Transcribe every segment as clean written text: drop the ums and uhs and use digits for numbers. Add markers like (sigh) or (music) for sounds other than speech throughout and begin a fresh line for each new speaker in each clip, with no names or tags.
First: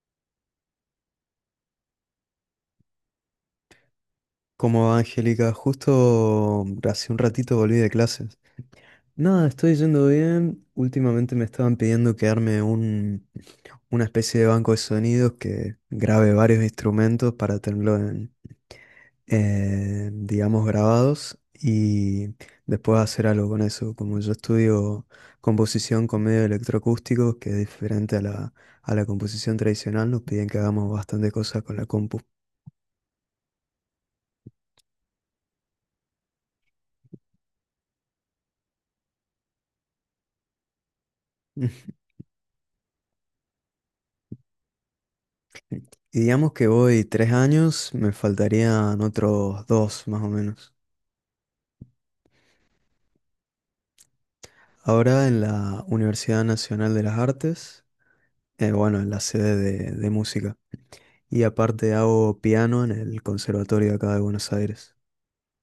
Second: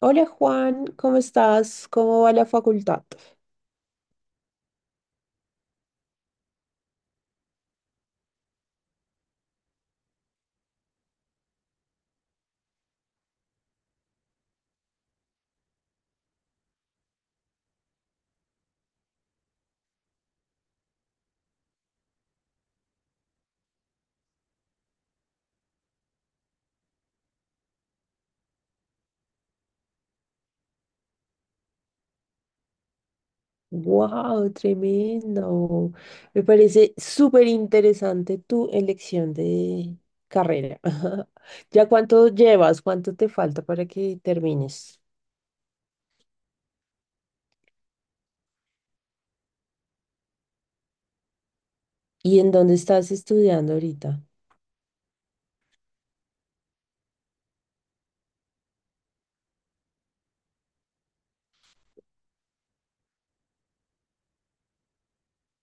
Hola Juan, ¿cómo estás? ¿Cómo va la facultad?
Cómo va, Angélica, justo hace un ratito volví de clases. Nada, estoy yendo bien. Últimamente me estaban pidiendo que arme una especie de banco de sonidos que grabe varios instrumentos para tenerlo, digamos, grabados y después hacer algo con eso. Como yo estudio composición con medios electroacústicos, que es diferente a a la composición tradicional, nos piden que hagamos bastantes cosas con la compu.
¡Wow! Tremendo. Me parece súper interesante tu elección de carrera. (laughs) ¿Ya
(laughs)
cuánto llevas? ¿Cuánto te falta para que termines?
Y digamos que voy tres años, me faltarían otros dos más o menos.
¿Y en dónde estás estudiando ahorita?
Ahora en la Universidad Nacional de las Artes, bueno, en la sede de música. Y aparte hago piano en el conservatorio de acá de Buenos Aires.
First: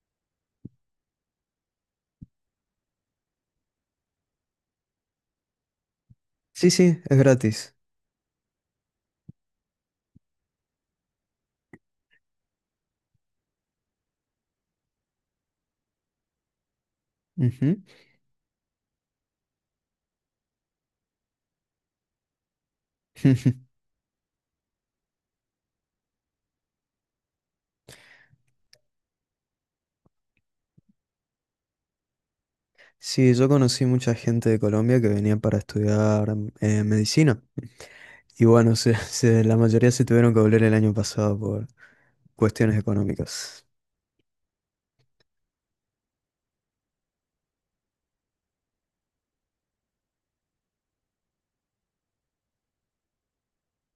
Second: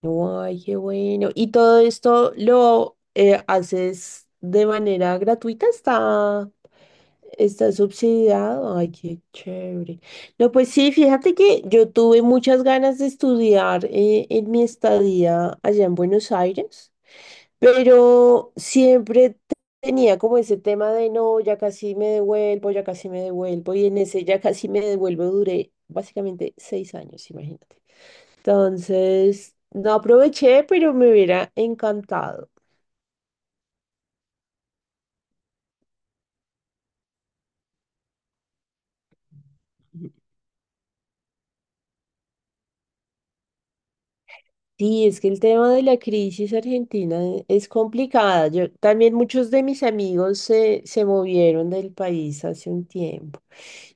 ¡Ay, qué bueno! ¿Y todo esto lo haces de manera gratuita? ¿Está
Sí, sí, es
Está
gratis.
subsidiado? Ay, qué chévere. No, pues sí, fíjate que yo tuve muchas ganas de estudiar en mi estadía allá en Buenos Aires,
Ujú.
pero tenía como ese tema de no, ya casi me devuelvo, ya casi me devuelvo,
(laughs)
y en ese ya casi me devuelvo duré básicamente 6 años, imagínate. Entonces, no aproveché, pero me hubiera encantado.
Sí, yo conocí mucha gente de Colombia que venía para estudiar medicina. Y bueno, (laughs) la mayoría se tuvieron que volver el año pasado por cuestiones económicas.
Sí, es que el tema de la crisis argentina es complicada. Yo también muchos de mis amigos se movieron del país hace un tiempo.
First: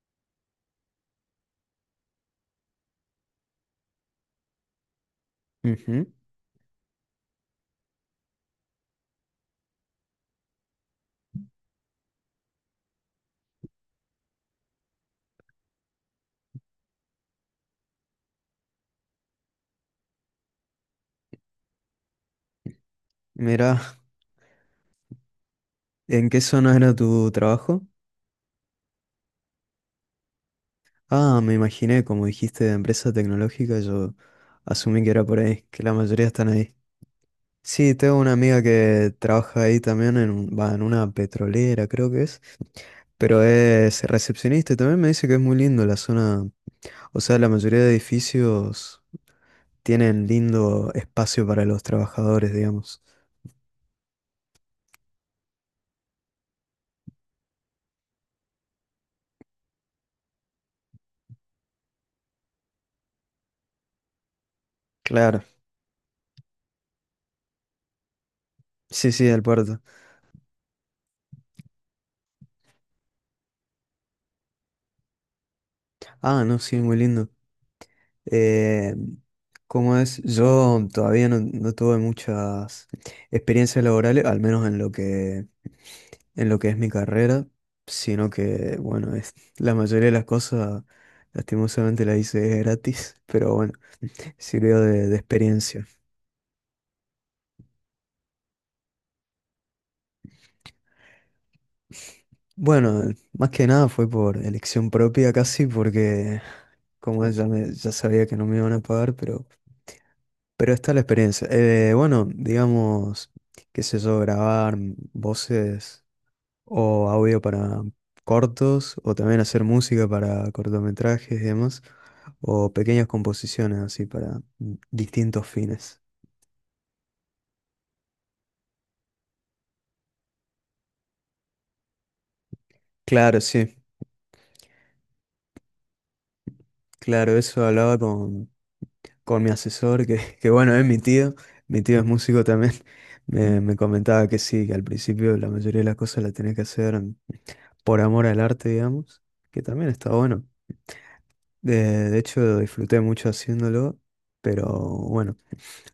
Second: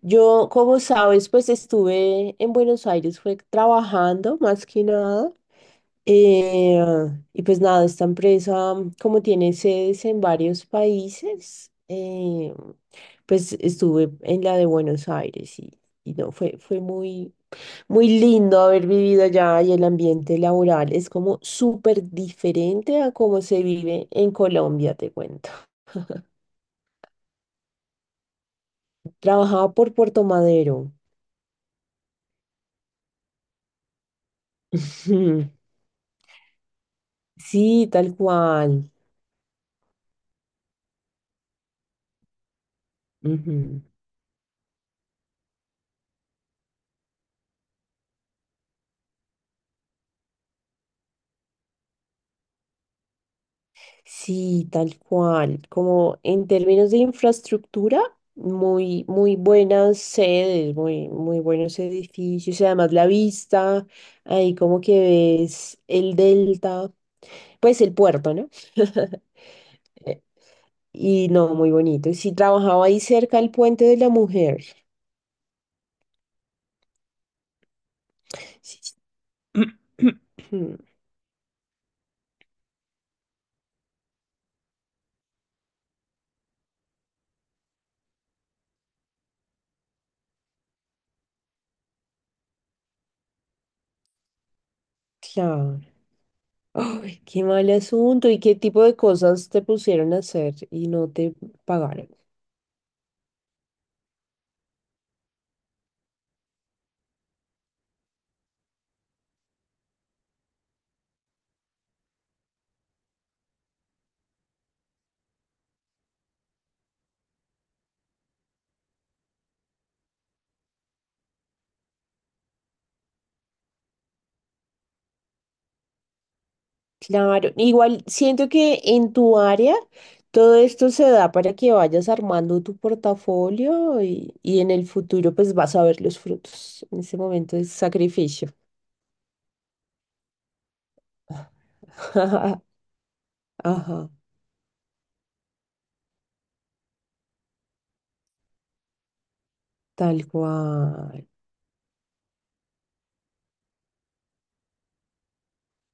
Yo, como sabes, pues estuve en Buenos Aires, fue trabajando más que nada.
Ujú.
Eh, y pues nada, esta empresa, como tiene sedes en varios países, pues estuve en la de Buenos Aires y no, fue muy, muy lindo haber vivido allá y el ambiente laboral es como súper diferente a cómo se
Mira,
vive en Colombia, te cuento.
¿en qué zona era tu trabajo?
Trabajaba por Puerto Madero.
Ah, me imaginé, como dijiste, de empresa tecnológica, yo asumí
(laughs)
que era por
Ujú.
ahí, que la mayoría están ahí.
Sí,
Sí,
tal
tengo una amiga
cual.
que trabaja ahí también, en una petrolera creo que es, pero
Ujú.
es recepcionista y también me dice que es muy lindo la zona, o sea, la mayoría de edificios tienen lindo espacio para los trabajadores, digamos.
Sí, tal cual. Como en términos de infraestructura, muy, muy buenas sedes, muy, muy buenos edificios y además la vista, ahí como que
Claro,
ves el delta, pues el puerto, ¿no?
sí,
(laughs)
sí, el puerto.
Y no, muy bonito. Y sí, trabajaba ahí cerca del Puente de la Mujer.
Ah, no, sí, muy lindo.
(clears throat) Sí, sí,
Eh, ¿Cómo es?
mm,
Yo todavía no tuve muchas experiencias laborales, al menos en lo que es mi carrera, sino que, bueno, es, la mayoría de las cosas, lastimosamente, las hice gratis, pero bueno, sirvió de
claro.
experiencia.
Ay, qué mal asunto. ¿Y qué tipo de cosas te pusieron a hacer y no te pagaron?
Bueno, más que nada fue por elección propia casi, porque como es, ya, ya sabía que no me iban a pagar, pero está la experiencia. Bueno, digamos, qué sé yo, grabar voces, o audio para cortos, o también hacer música para cortometrajes y demás, o pequeñas composiciones así para distintos fines.
Claro. Igual siento que en tu área todo esto se da para que vayas armando tu
Claro, sí,
portafolio y en el futuro pues vas a ver los frutos. En ese
claro,
momento
eso
es
hablaba
sacrificio.
con mi asesor, que bueno, es mi tío es músico
(laughs)
también, (laughs) me
Ajá,
comentaba que sí, que al principio la mayoría de las cosas las tenés que hacer por amor al arte, digamos, que también está
tal
bueno.
cual.
De hecho, disfruté mucho haciéndolo, pero bueno,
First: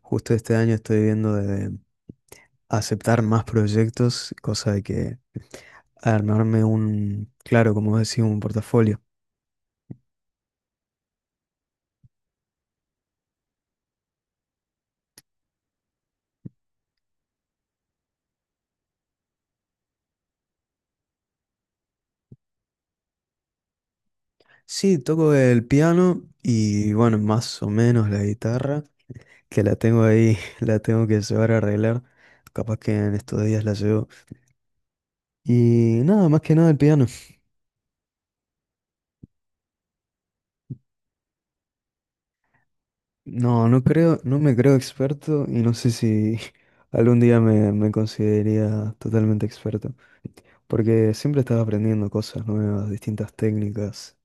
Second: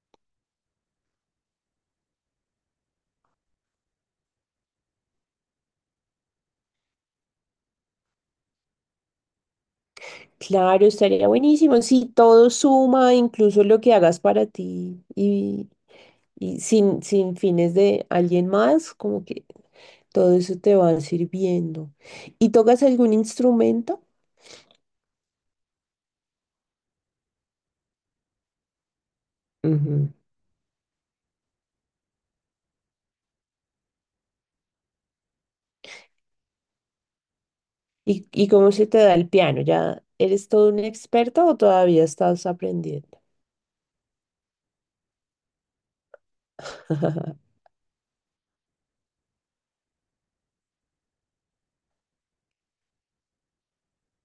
justo este año estoy viendo de aceptar más proyectos, cosa de que armarme un, claro, como decís, un portafolio.
Claro, estaría buenísimo. Sí, todo suma, incluso lo que hagas para ti y sin fines de alguien más, como que todo eso te va sirviendo. ¿Y tocas algún instrumento?
Sí, toco el piano y bueno, más o menos la guitarra, que la tengo
Ujú.
ahí, (laughs) la tengo que llevar a arreglar. Capaz que en estos días la llevo. Y nada, más que nada el piano.
¿Y cómo se te da el piano? ¿Ya eres todo un experto o todavía estás aprendiendo?
No, no creo, no me creo experto y no sé si (laughs) algún día
(laughs)
me consideraría totalmente experto, porque siempre estaba aprendiendo cosas nuevas, distintas técnicas.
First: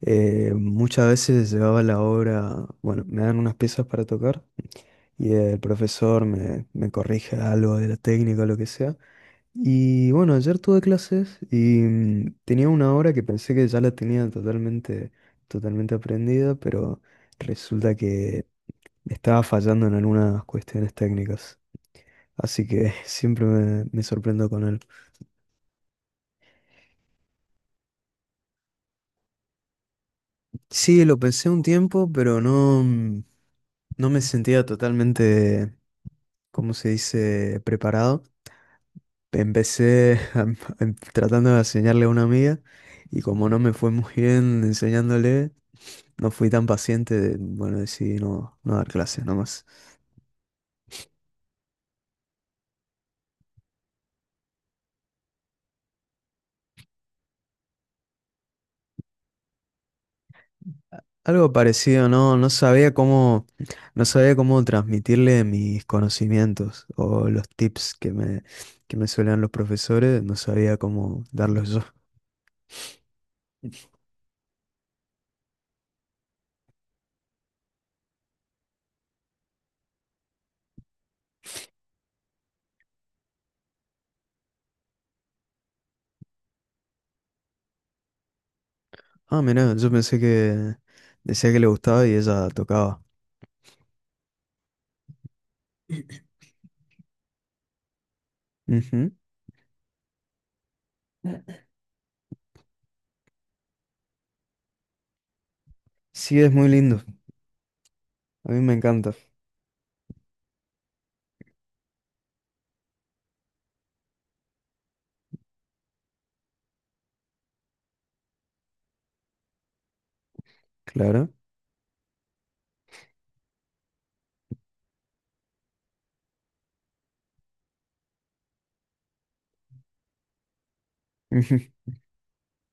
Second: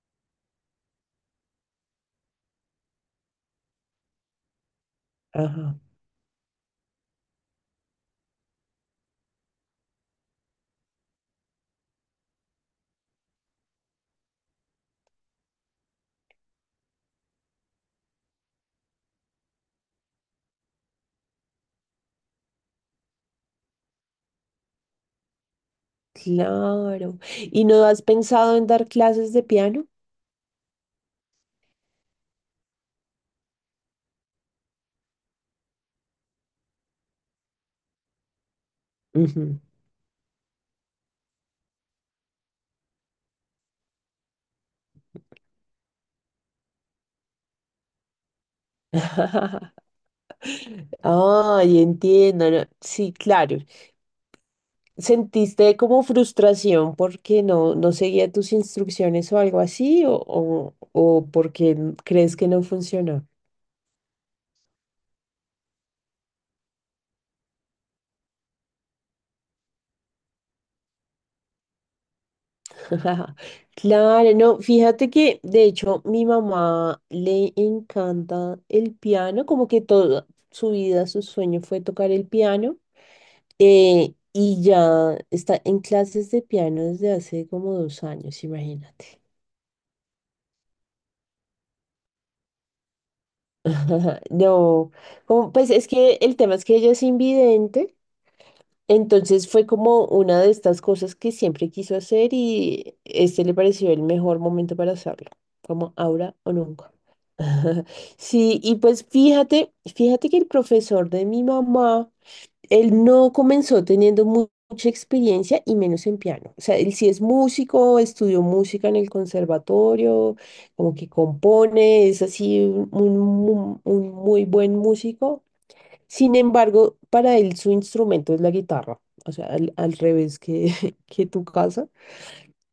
Muchas veces llevaba la obra, bueno, me dan unas piezas para tocar y el
Ajá,
profesor me corrige algo de la técnica o lo que sea. Y bueno, ayer tuve clases y tenía una obra que pensé que ya la tenía totalmente aprendida, pero… Resulta que estaba fallando en algunas cuestiones técnicas. Así que (laughs) siempre me sorprendo con él.
claro. ¿Y no has pensado en dar clases de piano?
Sí, lo pensé un tiempo, pero no me sentía totalmente, ¿cómo se dice?, preparado.
Ujú.
Empecé (laughs) tratando de enseñarle a una amiga y como no me fue muy bien enseñándole, no fui tan paciente de, bueno, decidí no dar clases nomás.
(laughs) Ay, entiendo. No, sí, claro. ¿Sentiste como frustración porque no seguía tus instrucciones o algo así? ¿O
Algo
porque
parecido, no,
crees
no
que no
sabía
funcionó?
cómo, no sabía cómo transmitirle mis conocimientos o los tips que que me suelen los profesores, no sabía cómo darlos yo.
(laughs) Claro, no, fíjate que de hecho mi mamá le encanta el piano, como que toda su vida su sueño fue tocar el piano y ya está en clases de piano desde hace como 2 años, imagínate.
Ah, mira, yo pensé que decía que le gustaba y ella tocaba.
(laughs) No, como, pues es que el tema es que ella es invidente.
Ujú.
Entonces fue como una de estas cosas que siempre quiso hacer y este le pareció el mejor momento para hacerlo, como ahora
Sí,
o
es muy
nunca.
lindo,
(laughs)
a mí
Sí,
me
y pues
encanta,
fíjate que el profesor de mi mamá, él no comenzó teniendo mucha experiencia y menos en piano. O sea, él sí es músico, estudió música en el conservatorio, como que
claro.
compone, es así un muy buen músico. Sin embargo, para él su instrumento es la guitarra, o sea, al revés que, (laughs) que tu
Ujú.
casa.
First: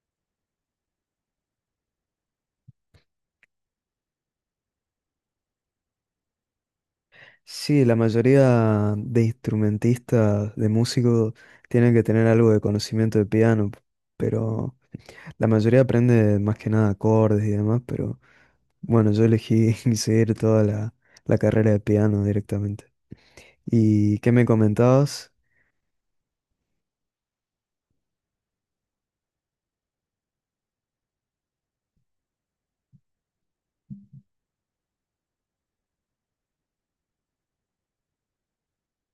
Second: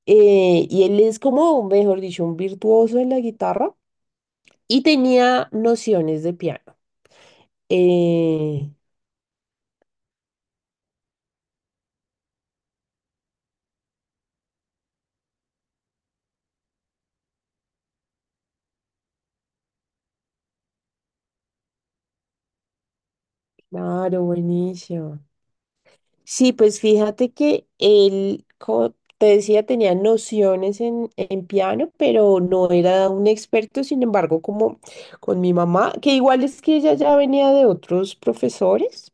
Y él es como, mejor dicho, un virtuoso en la guitarra y tenía nociones de piano.
Sí, la
Eh,
mayoría de instrumentistas, de músicos, tienen que tener algo de conocimiento de piano, pero la mayoría aprende más que nada acordes y demás, pero… Bueno, yo elegí (laughs) seguir toda la carrera de piano directamente. ¿Y
claro,
qué me
buenísimo.
comentabas?
Sí, pues fíjate que él, como te decía, tenía nociones en piano, pero no era un experto, sin embargo, como con mi mamá, que igual es que ella ya venía de otros profesores,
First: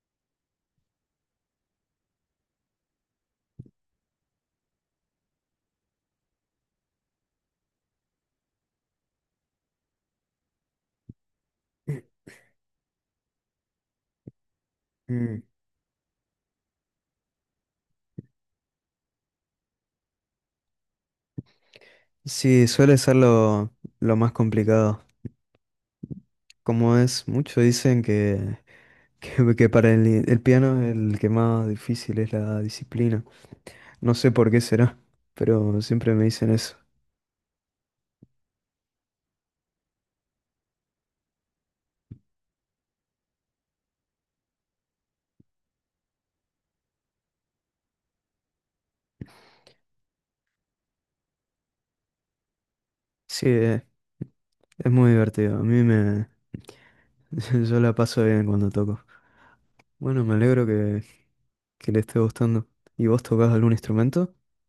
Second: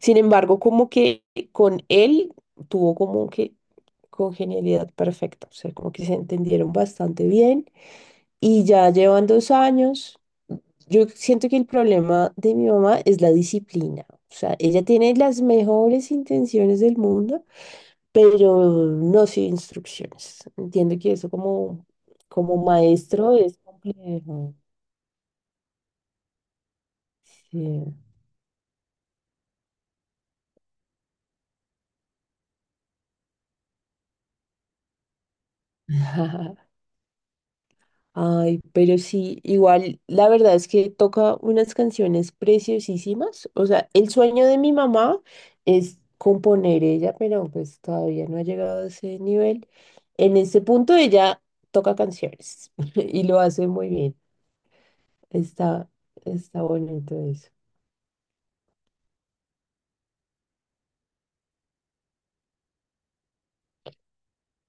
sin embargo, como que con él tuvo como que congenialidad perfecta, o sea, como que se entendieron bastante bien y ya llevan 2 años. Yo siento que el problema de mi mamá es la disciplina. O sea, ella tiene las
Mm.
mejores intenciones del mundo, pero no sin instrucciones. Entiendo que eso como, como
Sí, suele ser
maestro es
lo más
complejo.
complicado. Como es, muchos
Sí.
dicen que, (laughs) que para el piano el que más difícil es la disciplina. No sé por qué será, pero siempre me dicen
(laughs)
eso.
Ay, pero sí, igual la verdad es que toca unas canciones preciosísimas. O sea, el sueño de mi mamá es componer ella, pero pues todavía no ha llegado a ese nivel. En ese punto ella toca canciones (laughs) y lo
Sí,
hace muy bien.
es muy divertido. A mí
Está,
me…
está bonito eso.
(laughs) Yo la paso bien cuando toco. Bueno, me alegro que le esté gustando. ¿Y vos tocás algún instrumento? (laughs)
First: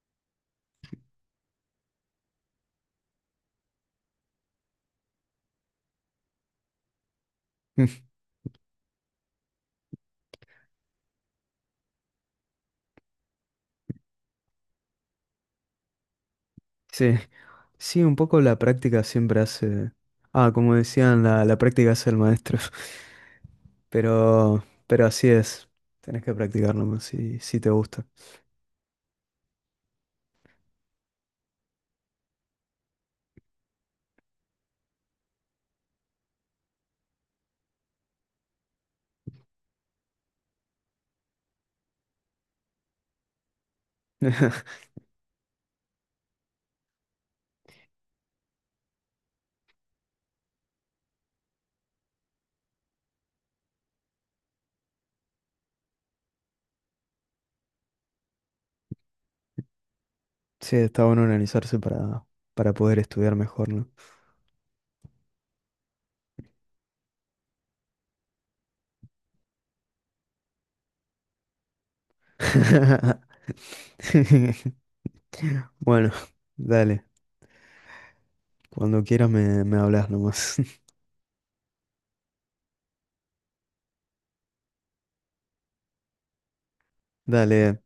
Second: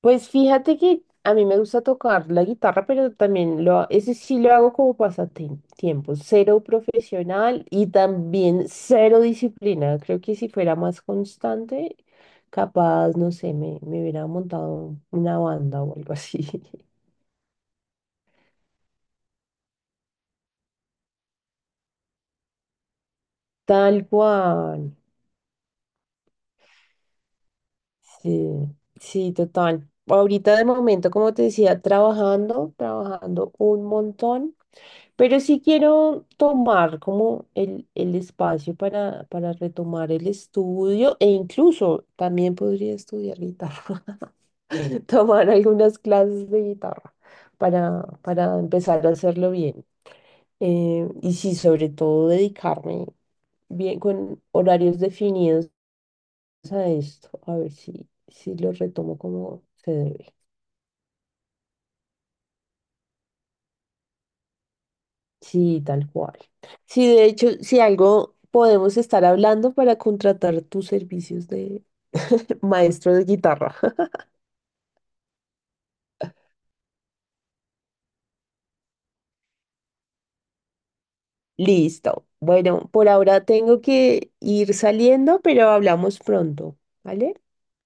Pues fíjate que a mí me gusta tocar la guitarra, pero también lo, ese sí lo hago como pasatiempo, cero profesional y
Mm.
también cero disciplina. Creo que si fuera más constante, capaz, no sé, me hubiera montado una banda o algo así.
Sí, sí, un poco la práctica siempre hace… Ah, como decían, la práctica hace el maestro. (laughs)
(laughs) Tal cual.
Pero así es. Tenés que practicar nomás si, si te gusta.
Sí, sí, total. Ahorita de momento, como te decía, trabajando, trabajando un montón, pero sí quiero tomar como el espacio para retomar el estudio e incluso también podría estudiar guitarra,
(laughs)
(laughs) tomar algunas clases de guitarra para empezar a hacerlo bien. Y sí, sobre todo dedicarme bien con horarios definidos a esto, a ver si, si lo retomo como se debe.
Sí, está bueno organizarse para poder estudiar mejor, ¿no?
Sí, tal cual. Sí, de hecho, si algo podemos estar hablando para contratar tus servicios de (laughs) maestro de guitarra. (laughs)
(laughs) Bueno, dale. Cuando quieras me hablas nomás.
Listo. Bueno, por ahora tengo que ir saliendo, pero hablamos pronto,
(laughs)
¿vale?
Dale.